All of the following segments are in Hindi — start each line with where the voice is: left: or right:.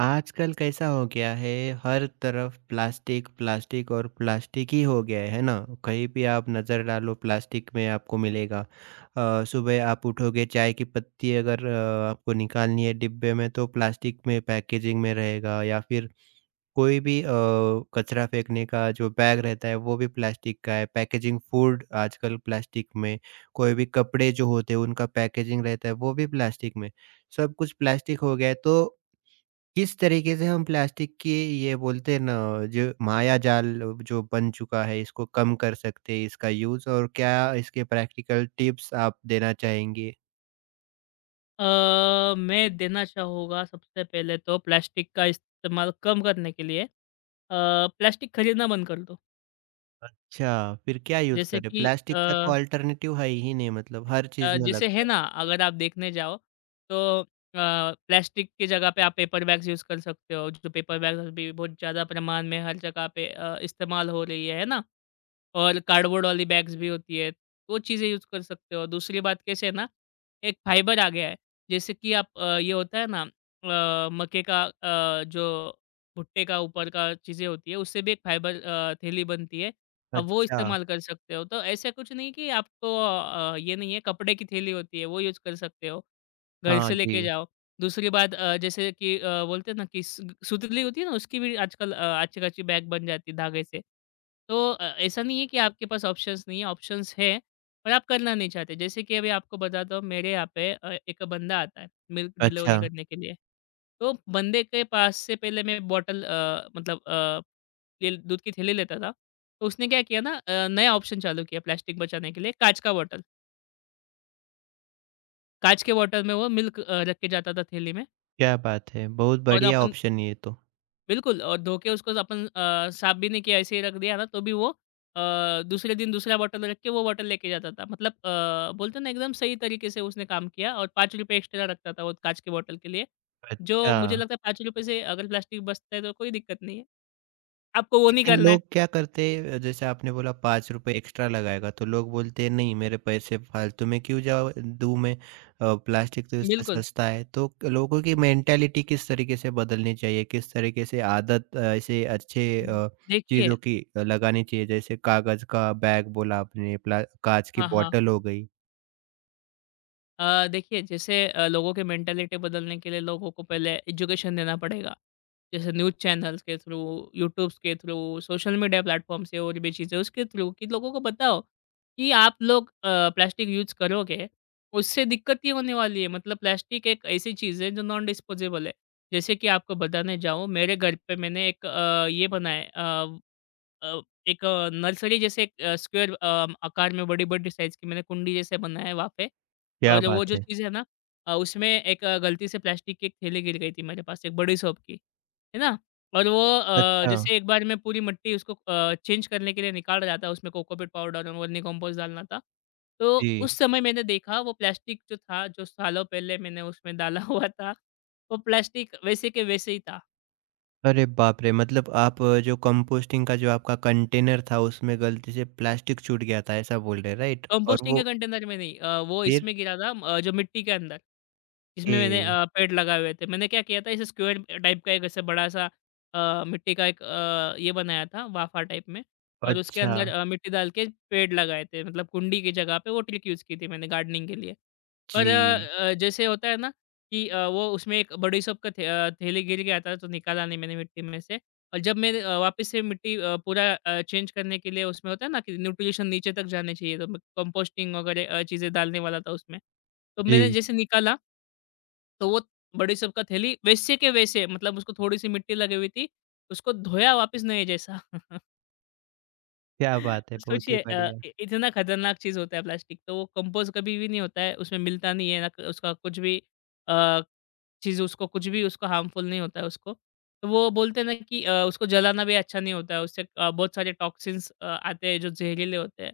right: आजकल कैसा हो गया है। हर तरफ प्लास्टिक प्लास्टिक और प्लास्टिक ही हो गया है ना? कहीं भी आप नज़र डालो प्लास्टिक में आपको मिलेगा। सुबह आप उठोगे, चाय की पत्ती अगर आपको निकालनी है डिब्बे में तो प्लास्टिक में पैकेजिंग में रहेगा, या फिर कोई भी कचरा फेंकने का जो बैग रहता है वो भी प्लास्टिक का है। पैकेजिंग फूड आजकल प्लास्टिक में। कोई भी कपड़े जो होते हैं उनका पैकेजिंग रहता है, वो भी प्लास्टिक में। सब कुछ प्लास्टिक हो गया है। तो किस तरीके से हम प्लास्टिक की, ये बोलते हैं ना, जो माया जाल जो बन चुका है, इसको कम कर सकते हैं? इसका यूज और क्या इसके प्रैक्टिकल टिप्स आप देना चाहेंगे?
left: मैं देना चाहूँगा सबसे पहले तो प्लास्टिक का इस्तेमाल कम करने के लिए प्लास्टिक खरीदना बंद कर दो।
right: अच्छा, फिर क्या यूज़
left: जैसे
right: करें?
left: कि
right: प्लास्टिक का
left: अ
right: तो अल्टरनेटिव है ही नहीं, मतलब हर चीज़ में
left: जैसे है
right: लगता है।
left: ना अगर आप देखने जाओ तो अ, प्लास्टिक की जगह पे आप पेपर बैग्स यूज़ कर सकते हो। जो पेपर बैग्स अभी बहुत ज़्यादा प्रमाण में हर जगह पे इस्तेमाल हो रही है ना? और कार्डबोर्ड वाली बैग्स भी होती है, वो चीज़ें यूज़ कर सकते हो। और दूसरी बात कैसे है ना, एक फाइबर आ गया है, जैसे कि आप ये होता है ना मक्के का जो भुट्टे का ऊपर का चीज़ें होती है, उससे भी एक फाइबर थैली बनती है, अब वो
right: अच्छा।
left: इस्तेमाल कर सकते हो। तो ऐसा कुछ नहीं कि आपको ये नहीं है, कपड़े की थैली होती है, वो यूज़ कर सकते हो। घर
right: हाँ
left: से लेके
right: जी।
left: जाओ। दूसरी बात जैसे कि बोलते हैं ना कि सु सुतली होती है ना, उसकी भी आजकल अच्छी-खासी बैग बन जाती है धागे से। तो ऐसा नहीं है कि आपके पास ऑप्शंस नहीं है, ऑप्शंस हैं, पर आप करना नहीं चाहते। जैसे कि अभी आपको बताता हूँ, मेरे यहाँ पे एक बंदा आता है मिल्क
right: अच्छा,
left: डिलीवरी करने के लिए। तो बंदे के पास से पहले मैं बॉटल अ, मतलब अ, तेल दूध की थैली लेता था। तो उसने क्या किया ना नया ऑप्शन चालू किया प्लास्टिक बचाने के लिए, काँच का बॉटल। काँच के बॉटल में वो मिल्क रख के जाता था थैली में
right: क्या बात है! बहुत
left: और
right: बढ़िया
left: अपन
right: ऑप्शन है ये तो।
left: बिल्कुल और धो के उसको अपन साफ भी नहीं किया, ऐसे ही रख दिया ना, तो भी वो दूसरे दिन दूसरा बॉटल रख के वो बॉटल लेके जाता था। मतलब बोलते हैं ना एकदम सही तरीके से उसने काम किया और ₹5 एक्स्ट्रा रखता था वो काँच की बॉटल के लिए, जो
right: अच्छा।
left: मुझे लगता है ₹5 से अगर प्लास्टिक बचता है तो कोई दिक्कत नहीं है। आपको वो नहीं
right: लेकिन
left: करना है।
right: लोग क्या करते हैं, जैसे आपने बोला पाँच रुपए एक्स्ट्रा लगाएगा, तो लोग बोलते हैं नहीं, मेरे पैसे फालतू में क्यों जाओ दूँ मैं, प्लास्टिक तो इससे
left: बिल्कुल।
right: सस्ता है। तो क- लोगों की मेंटालिटी किस तरीके से बदलनी चाहिए, किस तरीके से आदत, ऐसे अच्छे,
left: हम्म, देखिए
right: चीज़ों की लगानी चाहिए? जैसे कागज़ का बैग बोला आपने, प्ला कांच की
left: हाँ, हाँ।
right: बॉटल हो गई।
left: देखिए जैसे लोगों की मेंटालिटी बदलने के लिए लोगों को पहले एजुकेशन देना पड़ेगा। जैसे न्यूज़ चैनल्स के थ्रू, यूट्यूब्स के थ्रू, सोशल मीडिया प्लेटफ़ॉर्म से और भी चीज़ें उसके थ्रू कि लोगों को बताओ कि आप लोग प्लास्टिक यूज़ करोगे, उससे दिक्कत ये होने वाली है। मतलब प्लास्टिक एक ऐसी चीज़ है जो नॉन डिस्पोज़ेबल है। जैसे कि आपको बताने जाऊँ मेरे घर पे मैंने एक ये बनाया अ अ, एक नर्सरी जैसे एक स्क्वायर आकार में बड़ी-बड़ी साइज़ की मैंने कुंडी जैसे बनाया है वहाँ पे।
right: क्या
left: और वो
right: बात
left: जो
right: है।
left: चीज़ है ना उसमें एक गलती से प्लास्टिक की एक थैली गिर गई थी मेरे पास, एक बड़ी सोप की, है ना? और वो
right: अच्छा।
left: जैसे एक बार मैं पूरी मट्टी उसको चेंज करने के लिए निकाल रहा था, उसमें कोकोपीट पाउडर और वर्मी कंपोस्ट डालना था। तो
right: जी।
left: उस समय मैंने देखा वो प्लास्टिक जो था, जो सालों पहले मैंने उसमें डाला हुआ था, वो प्लास्टिक वैसे के वैसे ही था।
right: अरे बाप रे! मतलब आप, जो कंपोस्टिंग का, जो आपका कंटेनर था, उसमें गलती से प्लास्टिक छूट गया था, ऐसा बोल रहे हैं, राइट? और
left: कंपोस्टिंग के
right: वो
left: कंटेनर में नहीं वो
right: फिर
left: इसमें गिरा था जो मिट्टी के अंदर। इसमें मैंने
right: ए,
left: पेड़ लगाए हुए थे। मैंने क्या किया था, इसे स्क्वेयर टाइप का एक ऐसा बड़ा-सा मिट्टी का एक ये बनाया था वाफा टाइप में और उसके
right: अच्छा,
left: अंदर मिट्टी डाल के पेड़ लगाए थे। मतलब कुंडी की जगह पे वो ट्रिक यूज़ की थी मैंने गार्डनिंग के लिए। पर
right: जी,
left: जैसे होता है ना कि वो उसमें एक बड़ी शॉप का थे थैली गिर गया था तो निकाला नहीं मैंने मिट्टी में से और जब मैंने वापस से मिट्टी पूरा चेंज करने के लिए उसमें होता है ना कि न्यूट्रिशन नीचे तक जाने चाहिए तो मैं कंपोस्टिंग वगैरह चीज़ें डालने वाला था उसमें। तो मैंने
right: जी,
left: जैसे निकाला तो वो बड़ी सब का थैली वैसे के वैसे मतलब उसको थोड़ी-सी मिट्टी लगी हुई थी, उसको धोया वापस नए जैसा।
right: क्या बात है,
left: तो
right: बहुत ही
left: सोचिए अ,
right: बढ़िया।
left: इ इतना खतरनाक चीज़ होता है प्लास्टिक, तो वो कंपोस्ट कभी भी नहीं होता है, उसमें मिलता नहीं है, ना क उसका कुछ भी अ चीज़ उसको कुछ भी उसको हार्मफुल नहीं होता है उसको। तो वो बोलते हैं ना कि उसको जलाना भी अच्छा नहीं होता है, उससे बहुत सारे टॉक्सिन्स आते हैं जो ज़हरीले होते हैं।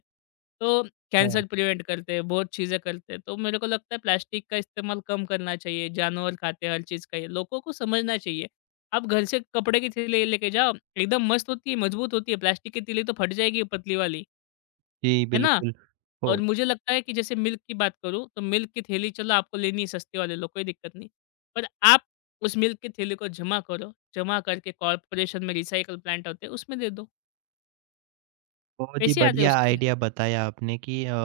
left: तो
right: अच्छा,
left: कैंसर प्रिवेंट करते हैं, बहुत चीज़ें करते हैं। तो मेरे को लगता है प्लास्टिक का इस्तेमाल कम करना चाहिए, जानवर खाते हैं हर चीज़ का ये, लोगों को समझना चाहिए। आप घर से कपड़े की थैली लेके जाओ, एकदम मस्त होती है, मजबूत होती है, प्लास्टिक की थैली तो फट जाएगी पतली वाली,
right: जी,
left: है ना?
right: बिल्कुल।
left: और
right: हो।
left: मुझे लगता है कि जैसे मिल्क की बात करूँ, तो मिल्क की थैली चलो आपको लेनी है सस्ते वाले लो, कोई दिक्कत नहीं। पर आप उस मिल्क की थैली को जमा करो, जमा करके कॉर्पोरेशन में रिसाइकल प्लांट होते हैं, उसमें दे दो,
right: बहुत ही
left: पैसे आते हैं
right: बढ़िया
left: उसके।
right: आइडिया बताया आपने कि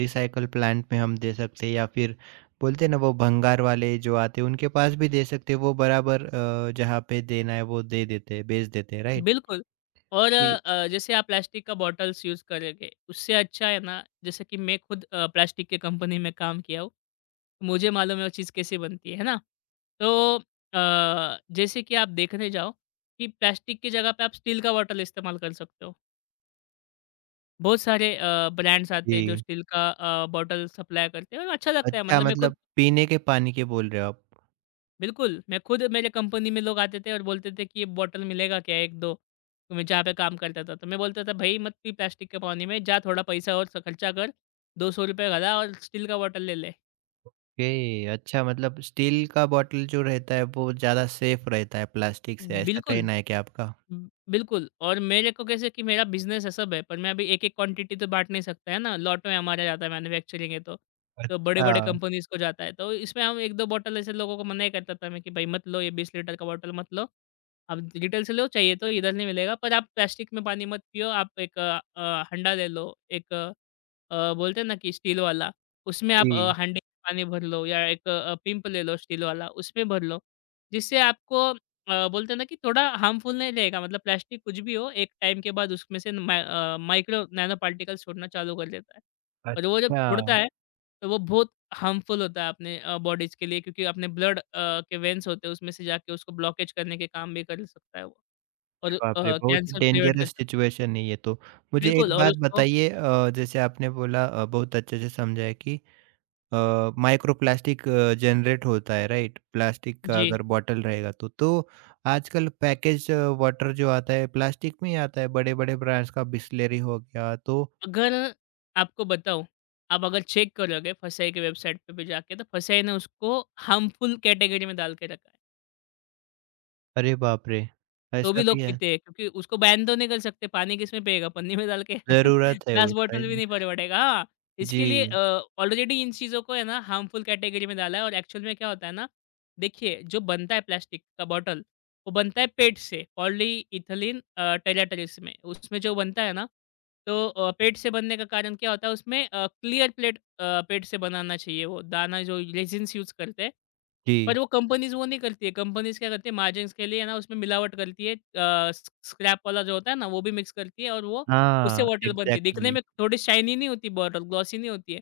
right: रिसाइकल प्लांट में हम दे सकते हैं, या फिर बोलते हैं ना, वो भंगार वाले जो आते हैं, उनके पास भी दे सकते हैं। वो बराबर जहाँ पे देना है, वो दे देते हैं, बेच देते हैं, राइट?
left: बिल्कुल और
right: जी,
left: जैसे आप प्लास्टिक का बॉटल्स यूज़ करोगे, उससे अच्छा है ना जैसे कि मैं खुद प्लास्टिक के कंपनी में काम किया हूँ, तो मुझे मालूम है वो चीज़ कैसे बनती है ना? तो जैसे कि आप देखने जाओ कि प्लास्टिक की जगह पे आप स्टील का बॉटल इस्तेमाल कर सकते हो। बहुत सारे ब्रांड्स आते हैं जो
right: जी।
left: स्टील का बॉटल सप्लाई करते हैं और अच्छा लगता है
right: अच्छा,
left: मतलब मैं खुद
right: मतलब पीने के पानी के बोल रहे हो आप?
left: बिल्कुल, मैं खुद मेरे कंपनी में लोग आते थे और बोलते थे कि ये बॉटल मिलेगा क्या 1-2 तो मैं जहाँ पे काम करता था। तो मैं बोलता था भई मत पी प्लास्टिक के पानी में जा थोड़ा पैसा और स खर्चा कर, ₹200 भरा और स्टील का बॉटल ले ले।
right: ओके, अच्छा, मतलब स्टील का बॉटल जो रहता है वो ज़्यादा सेफ रहता है प्लास्टिक से, ऐसा
left: बिल्कुल।
right: कहना है क्या आपका?
left: हुँ, बिल्कुल और मेरे को कैसे कि मेरा बिज़नेस है सब है, पर मैं अभी एक-एक क्वांटिटी तो बाँट नहीं सकता, है ना? लॉट में हमारा जाता है मैन्युफैक्चरिंग है तो
right: अच्छा,
left: बड़े-बड़े कंपनीज़ को जाता है। तो इसमें हम 1-2 बॉटल ऐसे लोगों को मना ही कर देता मैं कि, "भाई मत लो, ये 20 लीटर का बॉटल मत लो। अब डिटेल से लो, चाहिए तो इधर नहीं मिलेगा, पर आप प्लास्टिक में पानी मत पियो, आप एक हंडा ले लो, एक बोलते हैं ना कि स्टील वाला, उसमें आप
right: जी।
left: हंडे में पानी भर लो या एक पिंप ले लो स्टील वाला, उसमें भर लो, जिससे आपको बोलते हैं ना कि थोड़ा हार्मफुल नहीं रहेगा, मतलब प्लास्टिक कुछ भी हो, एक टाइम के बाद उसमें से माइक्रो नैनो पार्टिकल्स छोड़ना चालू कर देता है और वो जब छोड़ता
right: अच्छा।
left: है, तो वो बहुत हार्मफुल होता है अपने बॉडीज़ के लिए क्योंकि अपने ब्लड के वेन्स होते हैं उसमें से जाके उसको ब्लॉकेज करने के काम भी कर सकता है वो
right: अरे
left: और
right: बाप रे! बहुत ही
left: कैंसर प्रिवेंट कर
right: डेंजरस
left: सकता है।
right: सिचुएशन है ये तो। मुझे एक
left: बिल्कुल और
right: बात
left: उसको
right: बताइए, जैसे आपने बोला, बहुत अच्छे से समझा है कि माइक्रो प्लास्टिक जनरेट होता है, राइट? प्लास्टिक का
left: जी,
right: अगर बॉटल रहेगा तो आजकल पैकेज वाटर जो आता है प्लास्टिक में ही आता है, बड़े-बड़े ब्रांड्स का बिसलेरी हो गया तो।
left: अगर आपको बताऊँ, आप अगर चेक करोगे फसाई की वेबसाइट पे भी जाके तो फसाई ने उसको हार्मफुल कैटेगरी में डाल के रखा है।
right: अरे बाप रे!
left: तो भी
right: ऐसा भी
left: लोग
right: है।
left: पीते हैं क्योंकि उसको बैन तो नहीं कर सकते, पानी किसमें पिएगा पन्नी में डाल के?
right: ज़रूरत है
left: ग्लास
right: उस
left: बॉटल भी
right: टाइम।
left: नहीं परवड़ेगा। हाँ, इसके लिए
right: जी,
left: ऑलरेडी इन चीज़ों को है ना हार्मफुल कैटेगरी में डाला है और एक्चुअल में क्या होता है ना, देखिए जो बनता है प्लास्टिक का बॉटल, वो बनता है पेट से पॉलीइथिलीन टेराटरिस में। उसमें जो बनता है ना, तो पेट से बनने का कारण क्या होता है उसमें क्लियर प्लेट पेट से बनाना चाहिए वो दाना जो रेज़िन्स यूज़ करते हैं
right: जी।
left: पर वो कंपनीज़ वो नहीं करती है, कंपनीज़ क्या करती है मार्जिन्स के लिए ना उसमें मिलावट करती है स्क्रैप वाला जो होता है ना वो भी मिक्स करती है और वो उससे
right: हाँ,
left: बॉटल बनती है। दिखने
right: एग्ज़ैक्टली।
left: में थोड़ी शाइनी नहीं होती बॉटल, ग्लॉसी नहीं होती है।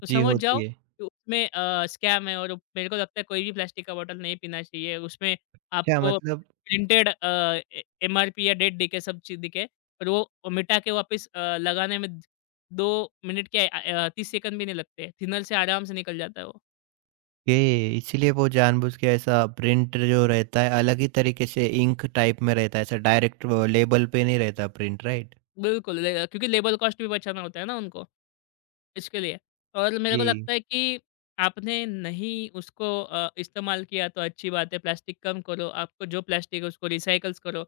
left: तो
right: जी,
left: समझ जाओ
right: होती है।
left: कि उसमें स्कैम है और वो- मेरे को लगता है कोई भी प्लास्टिक का बॉटल नहीं पीना चाहिए। उसमें
right: अच्छा,
left: आपको
right: मतलब
left: प्रिंटेड ए एमआरपी या डेट दिखे, सब चीज़ दिखे और वो मिटा के वापस लगाने में 2 मिनट क्या 30 सेकंड भी नहीं लगते। थिनर से आराम से निकल जाता है वो।
right: ये इसीलिए वो जानबूझ के ऐसा प्रिंट जो रहता है अलग ही तरीके से इंक टाइप में रहता है, ऐसा डायरेक्ट वो लेबल पे नहीं रहता प्रिंट, राइट?
left: बिल्कुल, ले क्योंकि लेबर कॉस्ट भी बचाना होता है ना उनको, इसके लिए। और मेरे को
right: जी,
left: लगता है कि आपने नहीं उसको इस्तेमाल किया तो अच्छी बात है, प्लास्टिक कम करो, आपको जो प्लास्टिक है उसको रिसाइकल्स करो,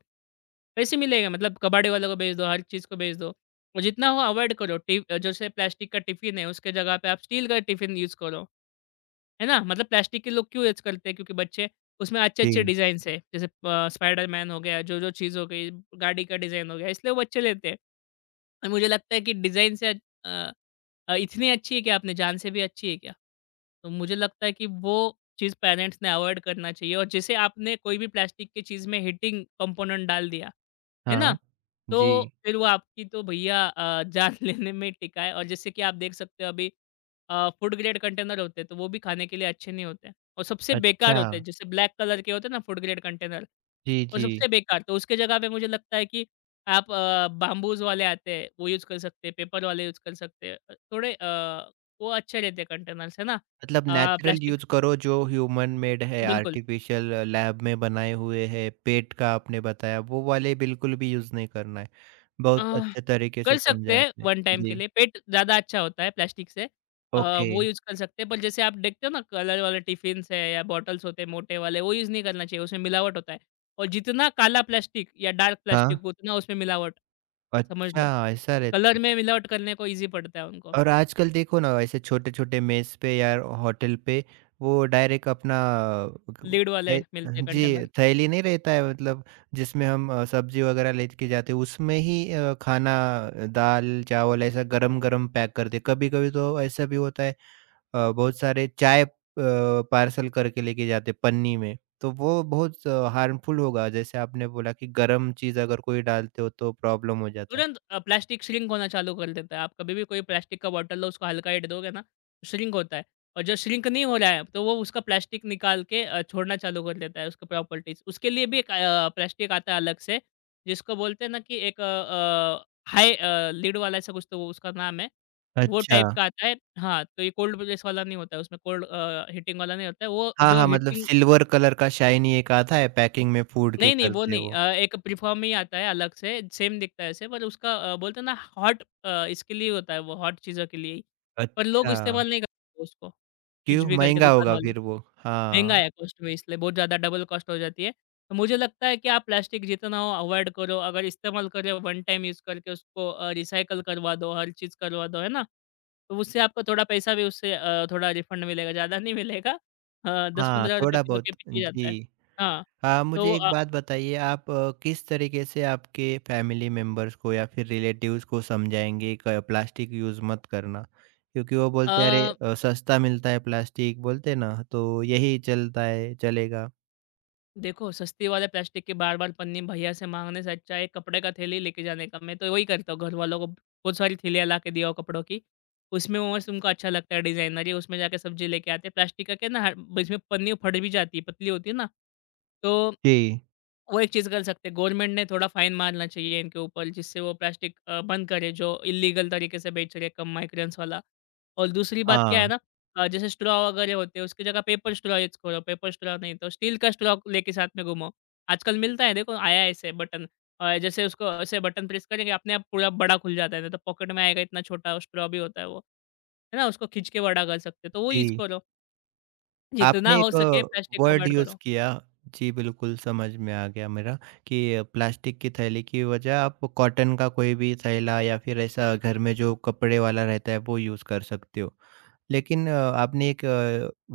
left: पैसे मिलेगा मतलब कबाड़े वालों को बेच दो, हर चीज़ को बेच दो और जितना हो अवॉइड करो जैसे प्लास्टिक का टिफ़िन है, उसके जगह पे आप स्टील का टिफ़िन यूज़ करो, है ना? मतलब प्लास्टिक के लोग क्यों यूज़ करते हैं क्योंकि बच्चे उसमें अच्छे-अच्छे
right: जी।
left: डिज़ाइन्स है, जैसे स्पाइडरमैन हो गया, जो-जो चीज़ हो गई, गाड़ी का डिज़ाइन हो गया, इसलिए वो बच्चे लेते हैं। और मुझे लगता है कि डिज़ाइन से इतनी अच्छी है क्या अपने जान से भी अच्छी है क्या? तो मुझे लगता है कि वो चीज़ पेरेंट्स ने अवॉइड करना चाहिए और जैसे आपने कोई भी प्लास्टिक की चीज़ में हीटिंग कंपोनेंट डाल दिया है ना?
right: हाँ।
left: तो
right: जी,
left: फिर वो आपकी तो भैया जान लेने में टिका है और जैसे कि आप देख सकते हो अभी फूड ग्रेड कंटेनर होते हैं, तो वो भी खाने के लिए अच्छे नहीं होते और सबसे बेकार
right: अच्छा।
left: होते हैं। जैसे ब्लैक कलर के होते हैं ना फूड ग्रेड कंटेनर,
right: जी,
left: वो
right: जी।
left: सबसे बेकार। तो उसके जगह पे मुझे लगता है कि आप बाम्बूज़ वाले आते हैं, वो यूज़ कर सकते हैं, पेपर वाले यूज़ कर सकते हैं। थोड़े वो अच्छे रहते हैं कंटेनर्स, है ना?
right: मतलब नेचुरल
left: प्लास्टिक
right: यूज़ करो, जो ह्यूमन मेड है,
left: बिल्कुल।
right: आर्टिफ़िशियल लैब में बनाए हुए हैं, पेट का आपने बताया, वो वाले बिल्कुल भी यूज़ नहीं करना है।
left: अ
right: बहुत अच्छे तरीके से
left: कर सकते
right: समझा
left: हैं
right: आपने।
left: वन टाइम के
right: जी,
left: लिए, पेट ज़्यादा अच्छा होता है प्लास्टिक से।
right: ओके।
left: वो यूज़ कर सकते हैं, पर जैसे आप देखते हो ना कलर वाले टिफ़िन्स है या बॉटल्स होते हैं मोटे वाले, वो यूज़ नहीं करना चाहिए, उसमें मिलावट होता है। और जितना काला प्लास्टिक या डार्क
right: हाँ,
left: प्लास्टिक उतना उसमें मिलावट, समझ
right: अच्छा,
left: लो।
right: ऐसा रहता
left: कलर
right: है।
left: में मिलावट करने को ईज़ी पड़ता है उनको,
right: और आजकल देखो ना ऐसे छोटे-छोटे मेस पे या होटल पे वो डायरेक्ट अपना क
left: लीड वाले
right: थै
left: मिलते हैं
right: जी,
left: कंटेनर।
right: थैली नहीं रहता है, मतलब जिसमें हम सब्ज़ी वगैरह लेके जाते हैं उसमें ही खाना, दाल, चावल ऐसा गरम-गरम पैक करते हैं। कभी-कभी तो ऐसा भी होता है, बहुत सारे चाय, पार्सल करके लेके जाते हैं पन्नी में। तो वो बहुत हार्मफुल होगा, जैसे आपने बोला कि गरम चीज़ अगर कोई डालते हो तो प्रॉब्लम हो जाता है।
left: तुरंत प्लास्टिक श्रिंक होना चालू कर देता है। आप कभी भी कोई प्लास्टिक का बॉटल लो, उसको हल्का हिट दोगे ना, श्रिंक होता है और जो श्रिंक नहीं हो रहा है, तो वो उसका प्लास्टिक निकाल के छोड़ना चालू कर देता है उसकी प्रॉपर्टीज़। उसके लिए भी एक प्लास्टिक आता है अलग से, जिसको बोलते हैं ना कि एक हाई लिड वाला ऐसा कुछ तो वो उसका नाम है। वो
right: अच्छा।
left: टाइप का आता है हाँ, तो ये कोल्ड प्रेस वाला नहीं होता है, उसमें हीटिंग वाला नहीं होता है। वो
right: हाँ,
left: जो
right: हाँ, मतलब
left: हीटिंग
right: सिल्वर कलर का शाइनी एक आता है पैकिंग में, फूड के
left: नहीं, नहीं, वो
right: करते
left: नहीं।
right: वो।
left: एक प्रीफ़ॉर्म ही आता है अलग से, सेम दिखता है ऐसे पर उसका बोलते हैं ना इसके लिए होता है वो हॉट चीज़ों के लिए ही। पर लोग
right: अच्छा,
left: इस्तेमाल नहीं करते उसको, कुछ
right: क्यों
left: भी करके
right: महँगा
left: दुकान
right: होगा
left: वाले।
right: फिर वो?
left: महँगा
right: हाँ,
left: है कॉस्ट में इसलिए बहुत ज़्यादा डबल कॉस्ट हो जाती है। तो मुझे लगता है कि आप प्लास्टिक जितना हो अवॉइड करो, अगर इस्तेमाल करें वन टाइम यूज़ करके उसको रिसाइकल करवा दो, हर चीज़ करवा दो, है ना? तो उससे आपको थोड़ा पैसा भी उससे थोड़ा रिफंड मिलेगा, ज़्यादा नहीं मिलेगा।
right: हाँ,
left: ₹10-15
right: थोड़ा
left: किलो
right: बहुत
left: के पीछे जाता है।
right: जी।
left: हाँ,
right: हाँ, मुझे एक
left: तो
right: बात बताइए, आप किस तरीके से आपके फैमिली मेंबर्स को या फिर रिलेटिव्स को समझाएँगे क प्लास्टिक यूज़ मत करना? क्योंकि वो बोलते हैं अरे,
left: अ,
right: सस्ता मिलता है प्लास्टिक, बोलते हैं ना, तो यही चलता है, चलेगा।
left: देखो सस्ती वाले प्लास्टिक की बार-बार पन्नी भैया से माँगने से अच्छा है कपड़े का थैली लेके जाने का। मैं तो वही करता हूँ घर वालों को बहुत सारी थैलियाँ ला के दिया हूँ कपड़ों की। उसमें वो मस्त उनको अच्छा लगता है डिज़ाइनरी उसमें जाके सब्ज़ी लेके आते हैं। प्लास्टिक का क्या है ना हर बीच में पन्नी फट भी जाती है, पतली होती है ना। तो
right: जी,
left: वो एक चीज़ कर सकते हैं, गवर्नमेंट ने थोड़ा फाइन मारना चाहिए इनके ऊपर जिससे वो प्लास्टिक बंद करे जो इल्लीगल तरीके से बेच रहे हैं कम माइग्रेंस वाला। और दूसरी बात क्या है
right: हाँ,
left: ना जैसे स्ट्रॉ वगैरह होते हैं उसकी जगह पेपर स्ट्रॉ यूज़ करो, पेपर स्ट्रॉ नहीं तो स्टील का स्ट्रॉ लेके साथ में घूमो। आजकल मिलता है देखो आया है ऐसे बटन जैसे उसको ऐसे बटन प्रेस करेंगे अपने आप पूरा बड़ा खुल जाता है, नहीं तो पॉकेट में आएगा इतना छोटा स्ट्रॉ भी होता है वो। है ना? उसको खींच के बड़ा कर सकते हैं, तो वो
right: जी।
left: यूज़ करो। जितना
right: आपने
left: हो
right: एक
left: सके प्लास्टिक
right: वर्ड
left: अवॉइड
right: यूज़
left: करो।
right: किया, जी बिल्कुल समझ में आ गया मेरा, कि प्लास्टिक की थैली की वजह आप कॉटन का कोई भी थैला या फिर ऐसा घर में जो कपड़े वाला रहता है वो यूज़ कर सकते हो। लेकिन आपने एक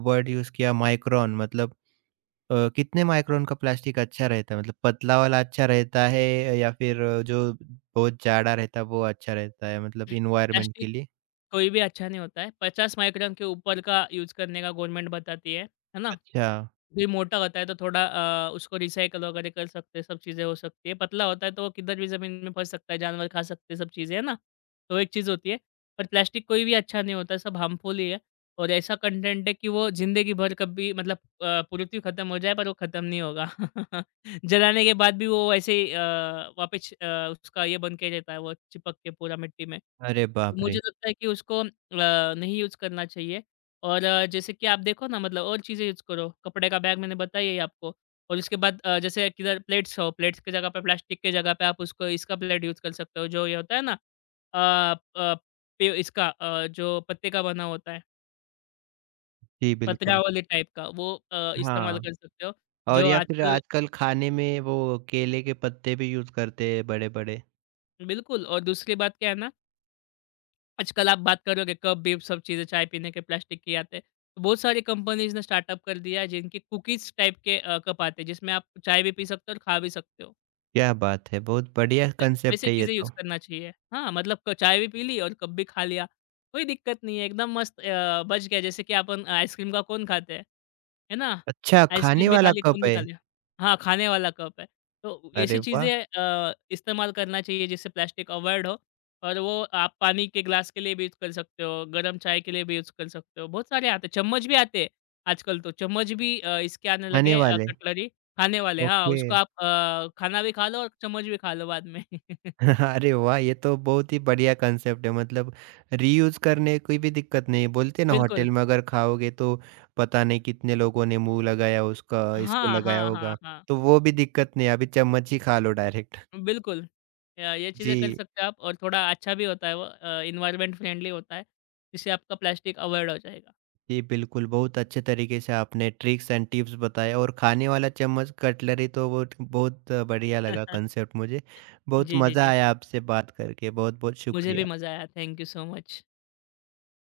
right: वर्ड यूज़ किया, माइक्रोन, मतलब कितने माइक्रोन का प्लास्टिक अच्छा रहता है? मतलब पतला वाला अच्छा रहता है या फिर जो बहुत जाड़ा रहता है वो अच्छा रहता है, मतलब एनवायरनमेंट के
left: प्लास्टिक
right: लिए?
left: कोई भी अच्छा नहीं होता है। 50 माइक्रोन के ऊपर का यूज़ करने का गवर्नमेंट बताती है ना?
right: अच्छा,
left: भी मोटा होता है तो थोड़ा उसको रिसाइकल वगैरह कर सकते हैं, सब चीज़ें हो सकती है। पतला होता है तो वो किधर भी ज़मीन में फँस सकता है, जानवर खा सकते हैं, सब चीज़ें, है ना? तो एक चीज़ होती है। पर प्लास्टिक कोई भी अच्छा नहीं होता, सब हार्मफुल ही है और ऐसा कंटेंट है कि वो ज़िंदगी भर कभी पृथ्वी खत्म हो जाए पर वो खत्म नहीं होगा। जलाने के बाद भी वो ऐसे ही वापस उसका ये बन के रहता है, वो चिपक के पूरा मिट्टी में।
right: अरे
left: तो
right: बाप
left: मुझे
right: रे!
left: लगता है कि उसको नहीं यूज़ करना चाहिए और जैसे कि आप देखो ना मतलब और चीज़ें यूज़ करो। कपड़े का बैग मैंने बताया ही आपको और उसके बाद जैसे किधर प्लेट्स हो, प्लेट्स की जगह पे प्लास्टिक की जगह पे आप उसको इसका प्लेट यूज़ कर सकते हो, जो ये होता है ना अ, अ, पे इसका जो पत्ते का बना होता है,
right: जी बिल्कुल,
left: पत्रावली टाइप का, वो इस्तेमाल
right: हाँ।
left: कर सकते हो,
right: और
left: जो
right: या फिर
left: आजकल
right: आजकल खाने में वो केले के पत्ते भी यूज़ करते हैं बड़े-बड़े।
left: बिल्कुल। और दूसरी बात क्या है ना आजकल आप बात करोगे कप बीप सब चीज़ें चाय पीने के प्लास्टिक के आते हैं। तो बहुत सारी कंपनीज़ ने स्टार्टअप कर दिया है जिनके कुकीज़ टाइप के कप आते हैं जिसमें आप चाय भी पी सकते हो और खा भी सकते हो।
right: क्या बात है! बहुत बढ़िया
left: त
right: कंसेप्ट
left: वैसी
right: है ये
left: चीज़ें यूज़
right: तो।
left: करना चाहिए। हाँ, मतलब क चाय भी पी ली और कप भी खा लिया, कोई दिक्कत नहीं है, एकदम मस्त बच गया जैसे कि अपन आइसक्रीम का कोन खाते हैं, है ना?
right: अच्छा, खाने
left: आइसक्रीम भी खा
right: वाला
left: ली, कोन
right: कप
left: भी
right: है?
left: खा लिया। हाँ, खाने वाला कप है, तो ऐसी
right: अरे वाह!
left: चीज़ें इस्तेमाल करना चाहिए जिससे प्लास्टिक अवॉइड हो और वो आप पानी के ग्लास के लिए भी यूज़ कर सकते हो, गरम चाय के लिए भी यूज़ कर सकते हो, बहुत सारे आते हैं, चम्मच भी आते हैं आजकल तो, चम्मच भी इसके आने
right: खाने
left: लगे
right: वाले,
left: कटलरी। खाने वाले, हाँ,
right: ओके।
left: उसको आप खाना भी खा लो और चम्मच भी खा लो बाद में।
right: अरे वाह! ये तो बहुत ही बढ़िया कंसेप्ट है, मतलब रीयूज़ करने की भी दिक्कत नहीं है। बोलते हैं ना
left: बिल्कुल।
right: होटल में अगर खाओगे तो पता नहीं कितने लोगों ने मुँह लगाया उसका, इसको
left: हाँ,
right: लगाया
left: हाँ, हाँ,
right: होगा।
left: हाँ।
right: तो वो भी दिक्कत नहीं है, अभी चम्मच ही खा लो डायरेक्ट।
left: बिल्कुल। ये चीज़ें कर
right: जी।
left: सकते हो आप और थोड़ा अच्छा भी होता है वो एनवायरनमेंट फ्रेंडली होता है, जिससे आपका प्लास्टिक अवॉइड हो जाएगा।
right: जी, बिल्कुल, बहुत अच्छे तरीके से आपने ट्रिक्स एंड टिप्स बताए, और खाने वाला चम्मच कटलरी तो वो बहुत बढ़िया लगा कॉन्सेप्ट मुझे। बहुत
left: जी, जी,
right: मज़ा
left: जी।
right: आया आपसे बात करके, बहुत-बहुत
left: मुझे भी
right: शुक्रिया।
left: मज़ा आया, थैंक यू सो मच।